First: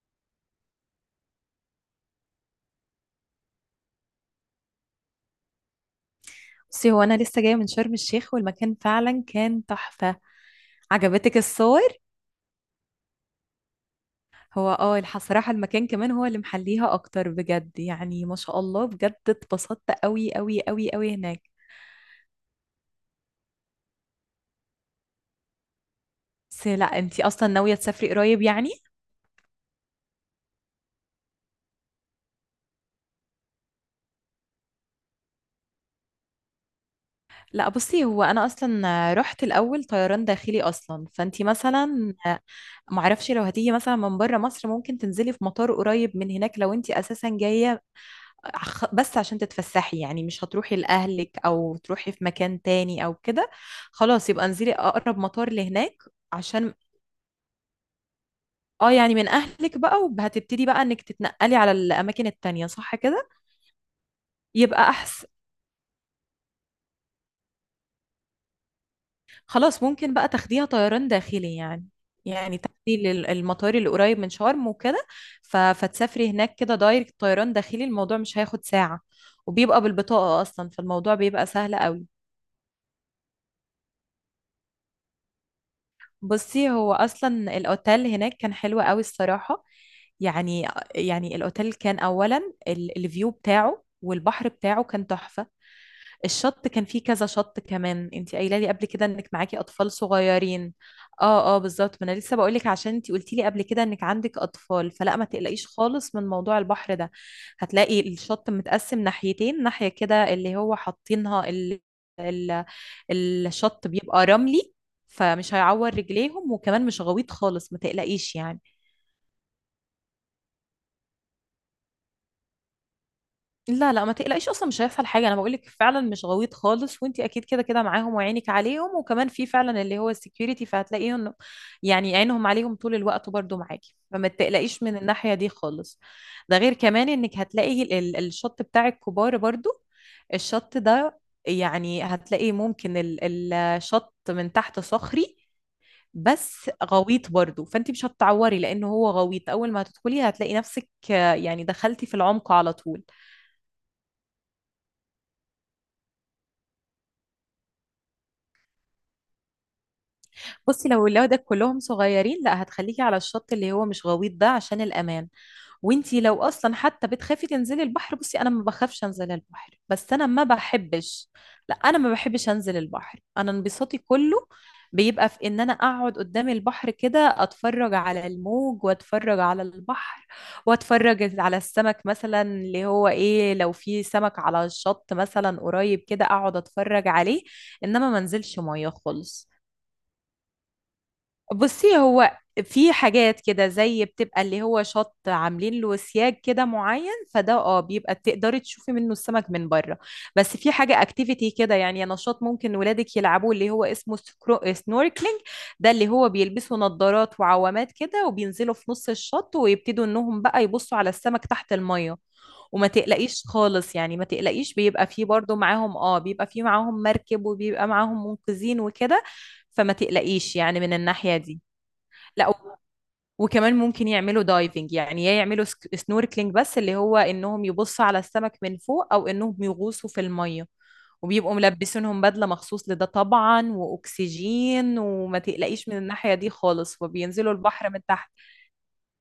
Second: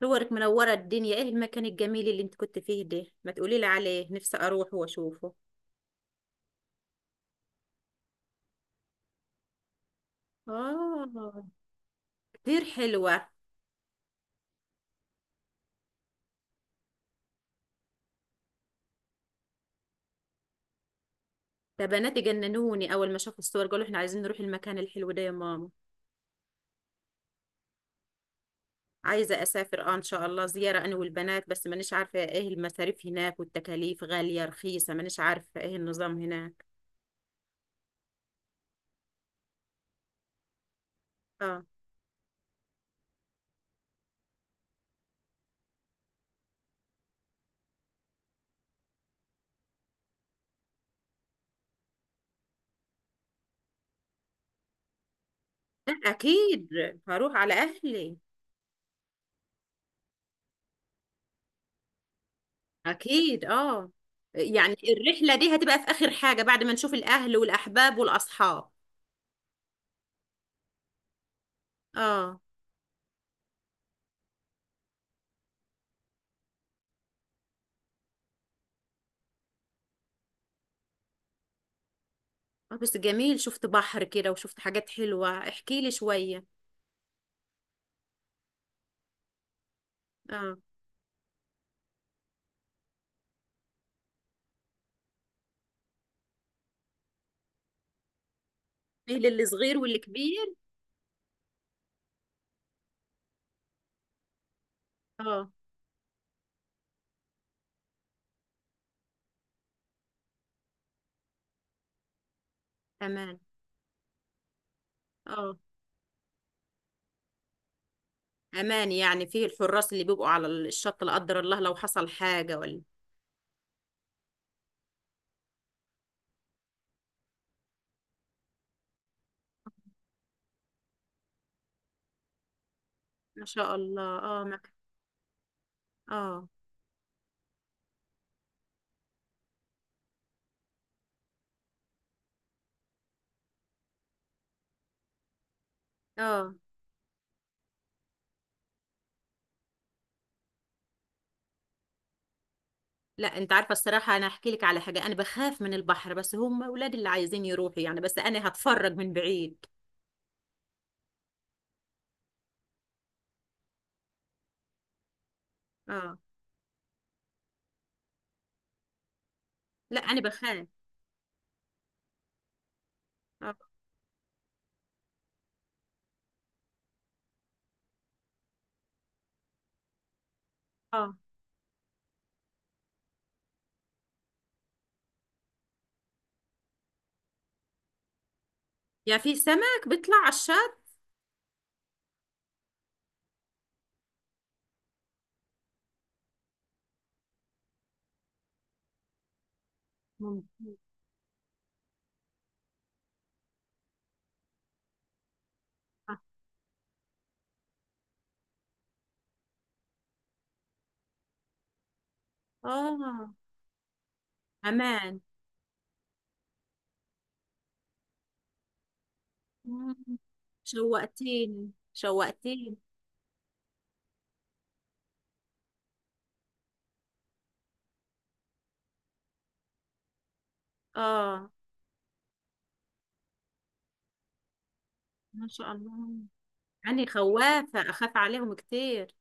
صورك منورة الدنيا، ايه المكان الجميل اللي انت كنت فيه ده؟ ما تقولي لي عليه، نفسي اروح واشوفه. بصي، هو انا لسه جايه من شرم الشيخ والمكان فعلا كان تحفه. عجبتك اه. الصور؟ كتير حلوة. هو اه صراحه المكان كمان هو اللي محليها اكتر بجد. يعني ما شاء الله، بجد اتبسطت قوي قوي قوي قوي هناك. ده بناتي جننوني اول ما شافوا الصور، قالوا احنا عايزين نروح المكان الحلو ده يا ماما. بس لا، انتي اصلا ناويه تسافري قريب يعني؟ عايزة اسافر اه ان شاء الله زيارة انا والبنات، بس مانيش عارفة ايه المصاريف هناك والتكاليف غالية رخيصة، مانيش عارفة ايه النظام هناك. لا بصي، هو انا اصلا رحت الاول طيران داخلي اصلا، فانتي اه. مثلا معرفش لو هتيجي مثلا من بره مصر ممكن تنزلي في مطار قريب من هناك. لو انتي اساسا جايه بس عشان تتفسحي، يعني مش هتروحي لأهلك أو تروحي في مكان تاني أو كده، خلاص يبقى انزلي أقرب مطار لا لهناك. اكيد. عشان هروح على اهلي. اه، يعني من أهلك بقى، وهتبتدي بقى إنك تتنقلي على الأماكن التانية، صح كده؟ اكيد اه. يعني يبقى أحسن. الرحلة دي هتبقى في اخر حاجة بعد ما نشوف الاهل والاحباب والاصحاب. خلاص، ممكن بقى تاخديها طيران داخلي يعني. اه. يعني تاخدي المطار اللي قريب من شرم وكده. فتسافري هناك كده دايركت، طيران داخلي الموضوع مش هياخد ساعة، وبيبقى بالبطاقة أصلا، فالموضوع بيبقى سهل قوي. آه، بس جميل شفت بحر كده وشفت حاجات حلوة، احكي لي شوية. بصي، هو اصلا الاوتيل هناك كان حلو قوي الصراحه، اه. يعني. يعني الاوتيل كان اولا الفيو بتاعه والبحر بتاعه كان تحفه. الشط كان فيه كذا شط. كمان انت قايله لي قبل كده فيه انك للي معاكي صغير اطفال واللي كبير. صغيرين. اه اه بالظبط، ما انا لسه بقول لك، عشان انت قلتي لي قبل كده انك عندك اطفال، فلا ما اه. تقلقيش خالص من موضوع البحر ده. هتلاقي الشط متقسم ناحيتين، ناحيه كده اللي هو حاطينها ال... امان. الشط بيبقى رملي، فمش اه. هيعور رجليهم، وكمان مش غويط خالص، ما تقلقيش يعني. امان يعني، فيه الحراس اللي بيبقوا على الشط لا قدر الله لو حصل حاجة ولا؟ لا لا ما تقلقيش، اصلا مش هيحصل حاجه، انا بقول لك فعلا مش غويط خالص، وانت اكيد كده كده معاهم وعينك عليهم، وكمان في فعلا اللي هو السكيورتي فهتلاقيهم، يعني عينهم عليهم طول الوقت ما برضو شاء معاكي، الله فما اه تقلقيش من الناحيه دي خالص. اه ده غير كمان انك هتلاقي الشط بتاع الكبار برضو. الشط ده يعني هتلاقي ممكن الشط من تحت صخري، اه. بس غويط برضو، فانت مش هتتعوري لانه هو غويط. اول ما هتدخلي هتلاقي نفسك يعني دخلتي في العمق على طول. لا انت عارفة الصراحة، انا احكي لك على حاجة، انا بخاف من البحر بس هم اولادي اللي عايزين يروحوا، يعني بس انا هتفرج من بعيد. بصي لو ولادك كلهم صغيرين، لا هتخليكي على الشط اللي هو مش غويط ده عشان الأمان. اه. وانتي لو اصلا حتى بتخافي تنزلي البحر، بصي انا ما بخافش انزل البحر، لا بس انا انا ما بخاف. بحبش. لا انا ما بحبش انزل البحر، انا اه انبساطي كله بيبقى في ان انا اقعد قدام البحر كده، اتفرج على الموج واتفرج على البحر، اه. واتفرج على السمك مثلا، اللي هو ايه، لو في سمك على الشط مثلا قريب كده اقعد اتفرج عليه، انما ما انزلش ميه يعني في خالص. سمك بيطلع على الشط؟ بصي، هو في حاجات كده زي بتبقى اللي هو شط عاملين له سياج كده معين، فده اه بيبقى تقدري تشوفي منه السمك من بره. بس في ممكن. حاجة اكتيفيتي كده، يعني نشاط ممكن ولادك يلعبوه، اللي هو اسمه سنوركلينج. ده اللي اه. هو بيلبسوا نظارات وعوامات كده، وبينزلوا في نص الشط، ويبتدوا انهم بقى يبصوا على السمك تحت المية. وما آه، تقلقيش خالص، يعني ما تقلقيش، بيبقى امان. فيه برضو معاهم اه، بيبقى فيه معاهم مركب، وبيبقى معاهم منقذين وكده، فما مم. تقلقيش يعني من الناحية دي. شوقتيني لا شوقتيني. وكمان ممكن يعملوا دايفنج، يعني يا يعملوا سنوركلينج، بس اللي هو انهم يبصوا على السمك من فوق، او انهم يغوصوا في الميه، اه. وبيبقوا ملبسينهم بدله مخصوص لده طبعا، واكسجين، وما ما شاء تقلقيش من الله. الناحيه دي خالص، يعني وبينزلوا خوافة، البحر من أخاف تحت. عليهم كتير.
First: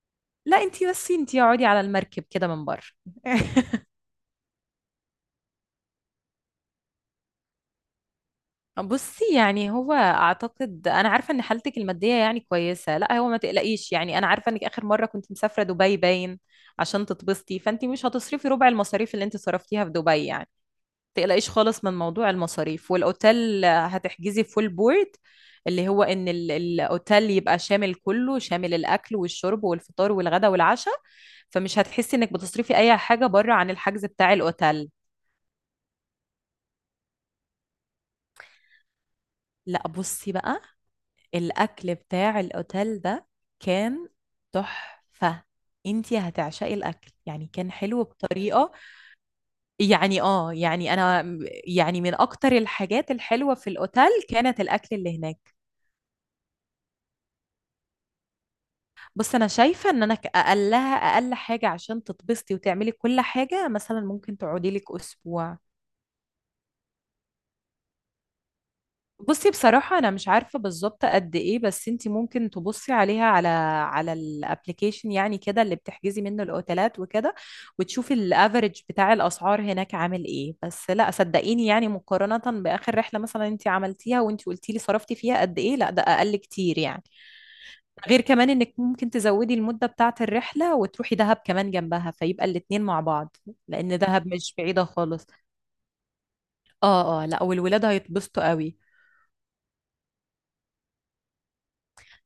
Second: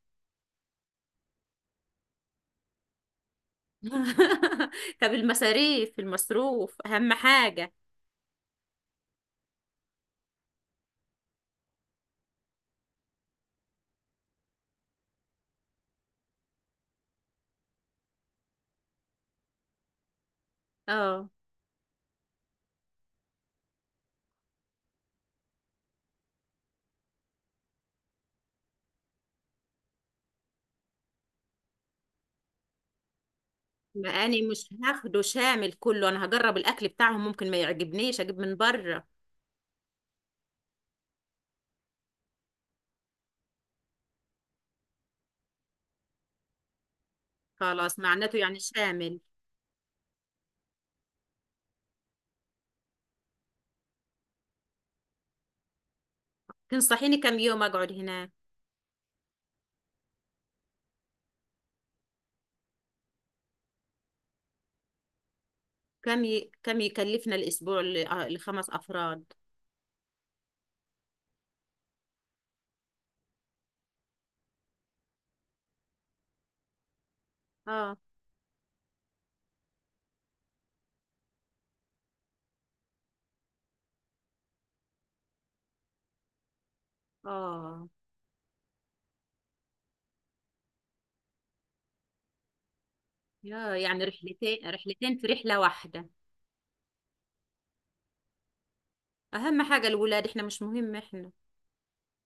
لا انتي، بس انتي اقعدي على المركب كده من بره. طب المصاريف المصروف أهم حاجة. بصي، يعني هو اعتقد انا عارفه ان حالتك الماديه يعني كويسه، لا هو ما تقلقيش يعني، انا عارفه انك اخر مره كنت مسافره دبي باين عشان تتبسطي، فانت مش هتصرفي ربع المصاريف اللي انت صرفتيها في دبي يعني. ما اه. تقلقيش خالص من موضوع المصاريف، والاوتيل هتحجزي فول بورد، اللي هو ان الاوتيل يبقى شامل، كله شامل، الاكل والشرب والفطار والغدا والعشاء، فمش هتحسي انك بتصرفي اي حاجه بره عن الحجز ما بتاع أنا مش الاوتيل. هاخده شامل كله، أنا هجرب الأكل بتاعهم ممكن ما يعجبنيش، أجيب من بره. لا بصي بقى، الأكل بتاع الأوتيل ده كان تحفة، انتي هتعشقي الأكل، يعني كان خلاص، حلو معناته يعني بطريقة، شامل. يعني اه، يعني أنا، يعني من أكتر الحاجات الحلوة في الأوتيل كانت الأكل اللي هناك. تنصحيني كم يوم أقعد هناك؟ بص أنا شايفة إن أنا أقلها أقل حاجة عشان تتبسطي وتعملي كل حاجة، مثلا ممكن تقعدي لك أسبوع. كم يكلفنا الأسبوع آه، ل5 أفراد؟ بصي بصراحة أنا مش عارفة بالظبط قد إيه، بس أنتي ممكن تبصي عليها، على الابليكيشن يعني كده اللي بتحجزي منه الأوتيلات وكده، اه وتشوفي الأفريج بتاع الأسعار هناك عامل إيه. بس لا صدقيني، يعني مقارنة بآخر رحلة مثلا أنتي عملتيها وأنتي قلتي لي صرفتي فيها قد إيه، لا ده أقل كتير يعني. اه. غير كمان إنك ممكن تزودي المدة بتاعة الرحلة وتروحي دهب كمان جنبها، فيبقى الاتنين مع بعض، يا لأن يعني دهب مش رحلتين بعيدة رحلتين في خالص. رحلة واحدة. آه آه، لا والولاد هيتبسطوا قوي. اهم حاجه الولاد، احنا مش مهم احنا.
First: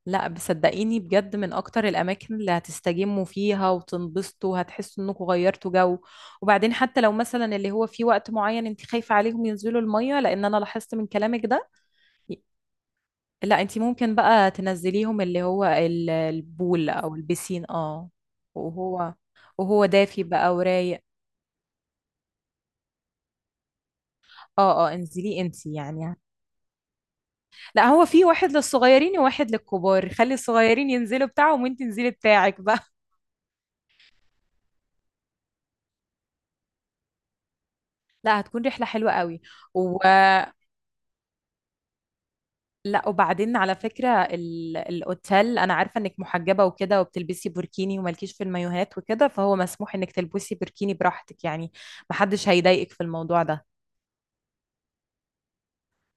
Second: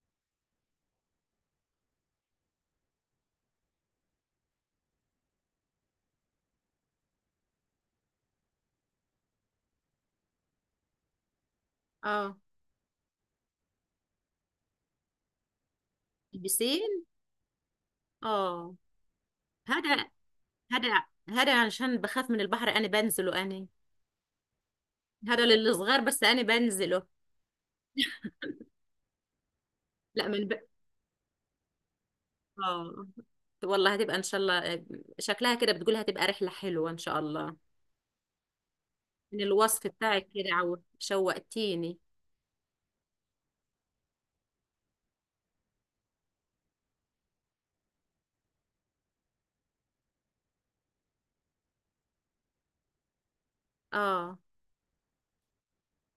لا بصدقيني بجد، من اكتر الاماكن اللي هتستجموا فيها وتنبسطوا، هتحسوا انكم غيرتوا جو. وبعدين حتى لو مثلا اللي هو في وقت معين انت خايفة عليهم ينزلوا المية، لان انا لاحظت من كلامك ده، اه. لا انت ممكن بقى تنزليهم اللي هو البول البسين. او البسين اه. اه. وهو وهو هذا دافي بقى هذا ورايق. هذا عشان بخاف من البحر انا بنزله انا. اه اه انزليه هذا انت للصغار يعني. بس انا بنزله. لا هو في واحد للصغيرين وواحد للكبار، لا خلي من ب... الصغيرين ينزلوا بتاعهم وانت انزلي بتاعك بقى. اه. والله هتبقى ان شاء الله. شكلها كده بتقولها هتبقى رحله حلوه ان شاء الله. لا هتكون رحلة حلوة من قوي. الوصف و... بتاعك كده عو شوقتيني. لا وبعدين على فكرة الأوتيل، أنا عارفة إنك محجبة وكده وبتلبسي بوركيني ومالكيش في المايوهات وكده، فهو مسموح إنك تلبسي بوركيني براحتك يعني، محدش هيضايقك في الموضوع ده. اه.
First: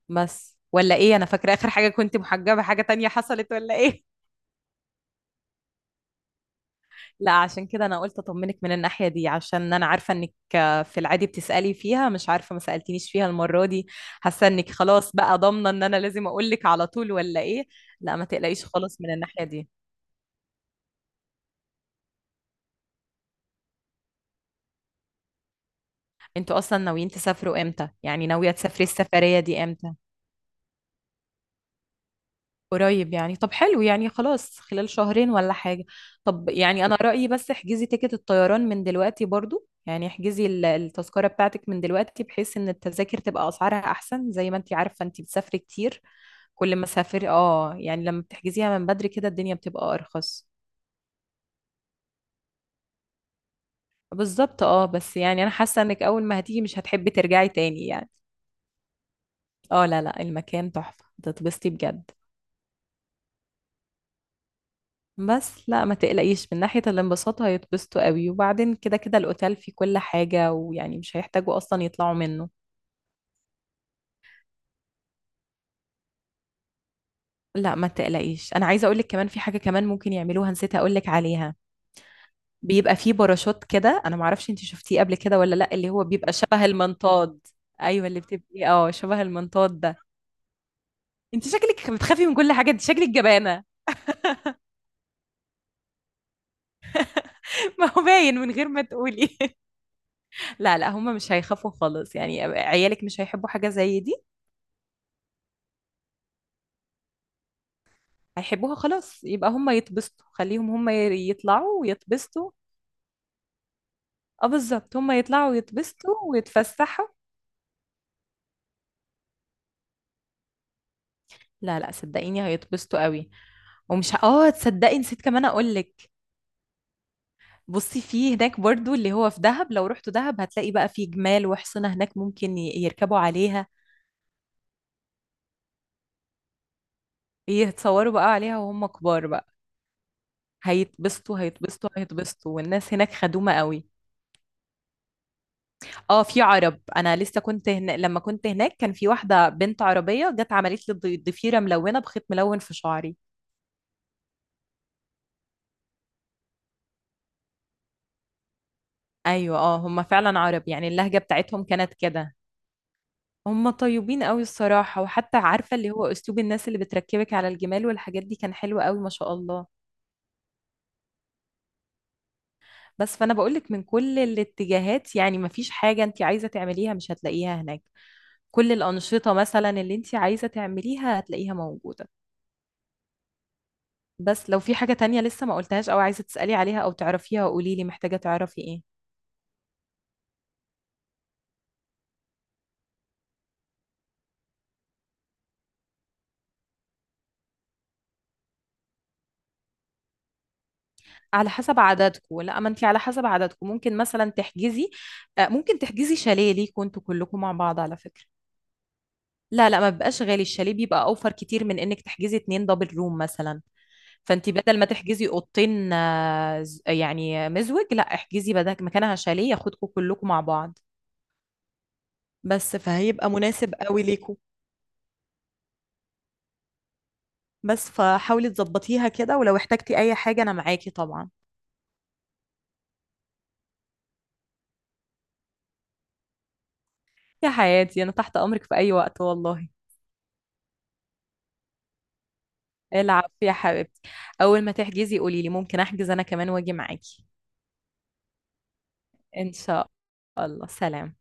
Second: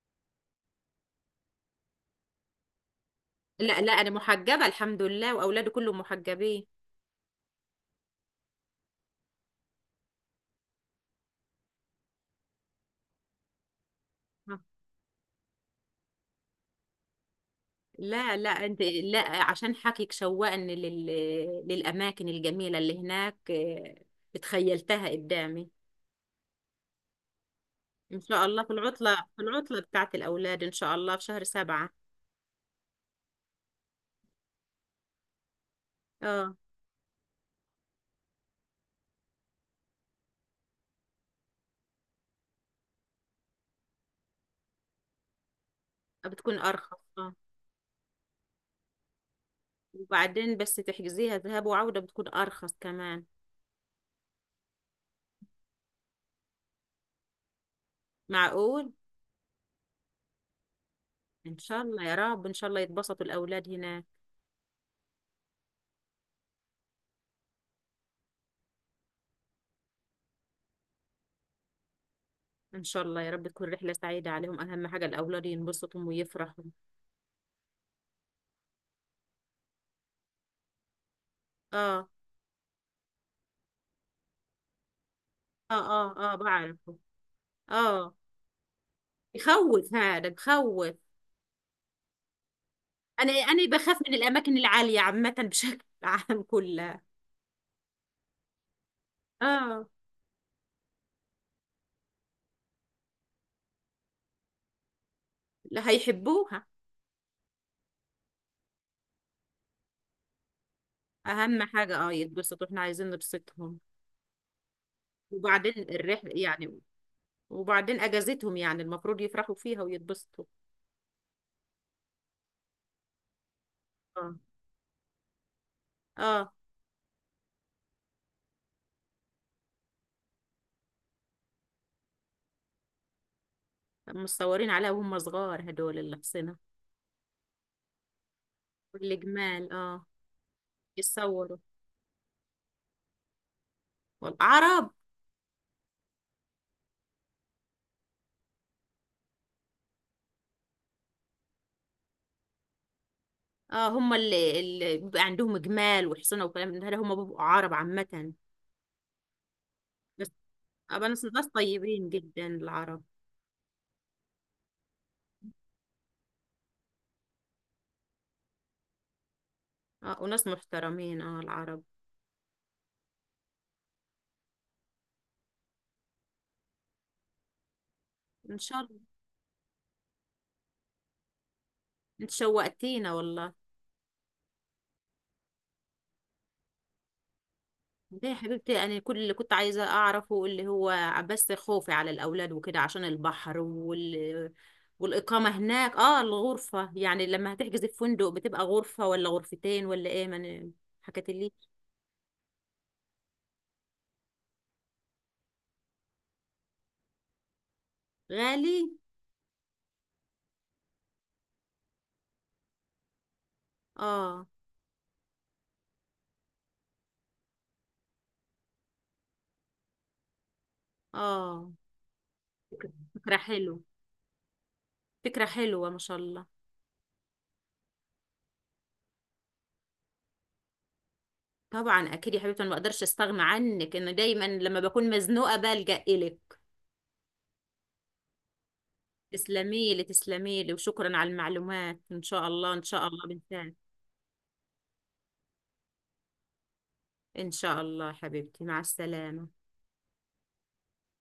بس ولا إيه، أنا فاكرة آخر حاجة كنت محجبة، حاجة تانية حصلت ولا لا لا انا إيه؟ محجبه الحمد لله واولادي كلهم محجبين. لا عشان كده أنا قلت أطمنك من الناحية دي، عشان أنا عارفة إنك في العادي بتسألي فيها، مش عارفة ما سألتنيش فيها المرة دي، حاسة إنك خلاص بقى ضامنة إن أنا لازم أقولك على طول ولا إيه؟ لا ما لا لا تقلقيش انت خالص من لا الناحية دي. عشان حكيك شوقني للاماكن الجميله اللي هناك. آه، اتخيلتها قدامي. انتوا اصلا ناويين تسافروا امتى ان يعني، شاء ناوية الله في تسافري العطله السفرية دي امتى؟ بتاعت الاولاد ان شاء الله في شهر سبعة. قريب يعني، طب حلو يعني، خلاص خلال شهرين ولا حاجة. طب اه. يعني انا رأيي، بس احجزي تيكت الطيران من دلوقتي برضو، يعني احجزي التذكرة بتاعتك من دلوقتي، بحيث ان التذاكر تبقى اسعارها احسن، زي ما انتي عارفة انتي بتسافري كتير. بتكون كل ما ارخص سافري اه. اه، يعني لما بتحجزيها من بدري كده الدنيا بتبقى ارخص. وبعدين بس تحجزيها ذهاب وعوده بتكون ارخص كمان. بالظبط اه، بس يعني انا حاسة انك اول ما هتيجي مش هتحبي ترجعي تاني يعني. معقول. اه لا لا، المكان تحفة ان هتتبسطي شاء الله بجد. يا رب، ان شاء الله يتبسطوا الاولاد هناك. بس لا ما تقلقيش من ناحية الانبساط، هيتبسطوا قوي، وبعدين كده كده الأوتيل فيه كل حاجة ويعني مش هيحتاجوا أصلا يطلعوا منه. ان شاء الله يا رب تكون رحله سعيده عليهم، اهم حاجه الاولاد ينبسطوا ويفرحوا. لا ما تقلقيش، أنا عايزة أقولك كمان في حاجة كمان ممكن يعملوها، نسيت أقولك عليها. اه بيبقى فيه باراشوت كده، أنا معرفش أنت شفتيه قبل كده ولا لا، اه اللي هو اه. بيبقى اه شبه بعرفه. المنطاد. أيوة اه. اللي بتبقي اه شبه المنطاد يخوف ده. هذا، بخوف. أنت شكلك بتخافي من كل حاجة، أنت شكلك انا جبانة. انا بخاف من الاماكن العاليه عامه. بشكل عام كلها. ما هو باين من غير ما تقولي. اه. لا لا هم مش هيخافوا خالص، يعني عيالك مش هيحبوا حاجة زي دي؟ لا هيحبوها. هيحبوها، خلاص يبقى هم يتبسطوا، خليهم هم اهم يطلعوا حاجه اه ويتبسطوا. يتبسطوا، احنا عايزين نبسطهم. اه بالظبط، هم يطلعوا وبعدين ويتبسطوا الرحله يعني، ويتفسحوا. وبعدين اجازتهم يعني المفروض يفرحوا فيها ويتبسطوا. لا لا صدقيني هيتبسطوا قوي. ومش ه- اه. اه تصدقي نسيت كمان اقول لك. اه. بصي في هناك برضو اللي هو في دهب، لو رحتوا دهب هتلاقي بقى في جمال وحصنة هناك ممكن يركبوا عليها، مصورين عليها وهم صغار هدول اللي حصنا. يتصوروا بقى عليها وهم كبار بقى. والجمال اه. هيتبسطوا يتصوروا. هيتبسطوا هيتبسطوا، والناس هناك خدومة قوي. والعرب. اه في عرب، انا لسه كنت هنا لما كنت هناك كان في واحده بنت عربيه جت عملت لي ضفيره ملونه بخيط ملون في شعري. اه هم اللي بيبقى عندهم جمال وحصنة وكلام من ده هم بيبقوا عرب عامة. ايوه اه، هم بس فعلا عرب، يعني أبقى اللهجه ناس بتاعتهم كانت طيبين كده. جدا العرب. هم طيبين قوي الصراحه، وحتى عارفه اللي هو اسلوب الناس اللي بتركبك على الجمال والحاجات دي كان حلو قوي ما شاء الله. اه وناس محترمين اه العرب. بس فانا بقولك من كل الاتجاهات، يعني ما فيش حاجه انت عايزه تعمليها مش هتلاقيها هناك، ان كل شاء الله. الانشطه مثلا اللي انت عايزه تعمليها هتلاقيها موجوده. انت شوقتينا والله. بس لو في حاجة تانية لسه ما قلتهاش او عايزة تسألي عليها او تعرفيها، قولي لي، محتاجة ليه يا تعرفي حبيبتي، ايه؟ انا كل اللي كنت عايزه اعرفه اللي هو بس خوفي على الاولاد وكده عشان البحر والاقامه هناك. اه الغرفه يعني لما هتحجزي في فندق بتبقى غرفه ولا غرفتين ولا ايه، ما أنا حكت على لي. حسب عددكم، لا ما انت على حسب عددكم ممكن مثلا تحجزي ممكن تحجزي شاليه ليكوا انتوا كلكم مع بعض على فكرة. غالي. لا لا ما بيبقاش غالي، الشاليه بيبقى اوفر كتير من انك تحجزي اتنين دبل روم مثلا. اه فانت بدل ما تحجزي اوضتين يعني مزوج، لا احجزي بدل مكانها شاليه ياخدكم كلكم مع بعض. اه. بس فهيبقى فكره مناسب حلوه، قوي ليكوا. فكره حلوه ما شاء الله. بس فحاولي تظبطيها كده، ولو احتجتي اي حاجة انا معاكي طبعا. طبعا اكيد يا حبيبتي، انا ما اقدرش استغنى عنك، انه دايما لما بكون مزنوقه بلجأ الك. يا حياتي انا تحت امرك في اي وقت والله. تسلمي لي تسلمي لي وشكرا على المعلومات، ان شاء الله ان شاء الله العب يا بنساعد. حبيبتي، اول ما تحجزي قولي لي، ممكن احجز انا كمان واجي معاكي. ان شاء الله حبيبتي، مع السلامة. ان شاء الله، سلام.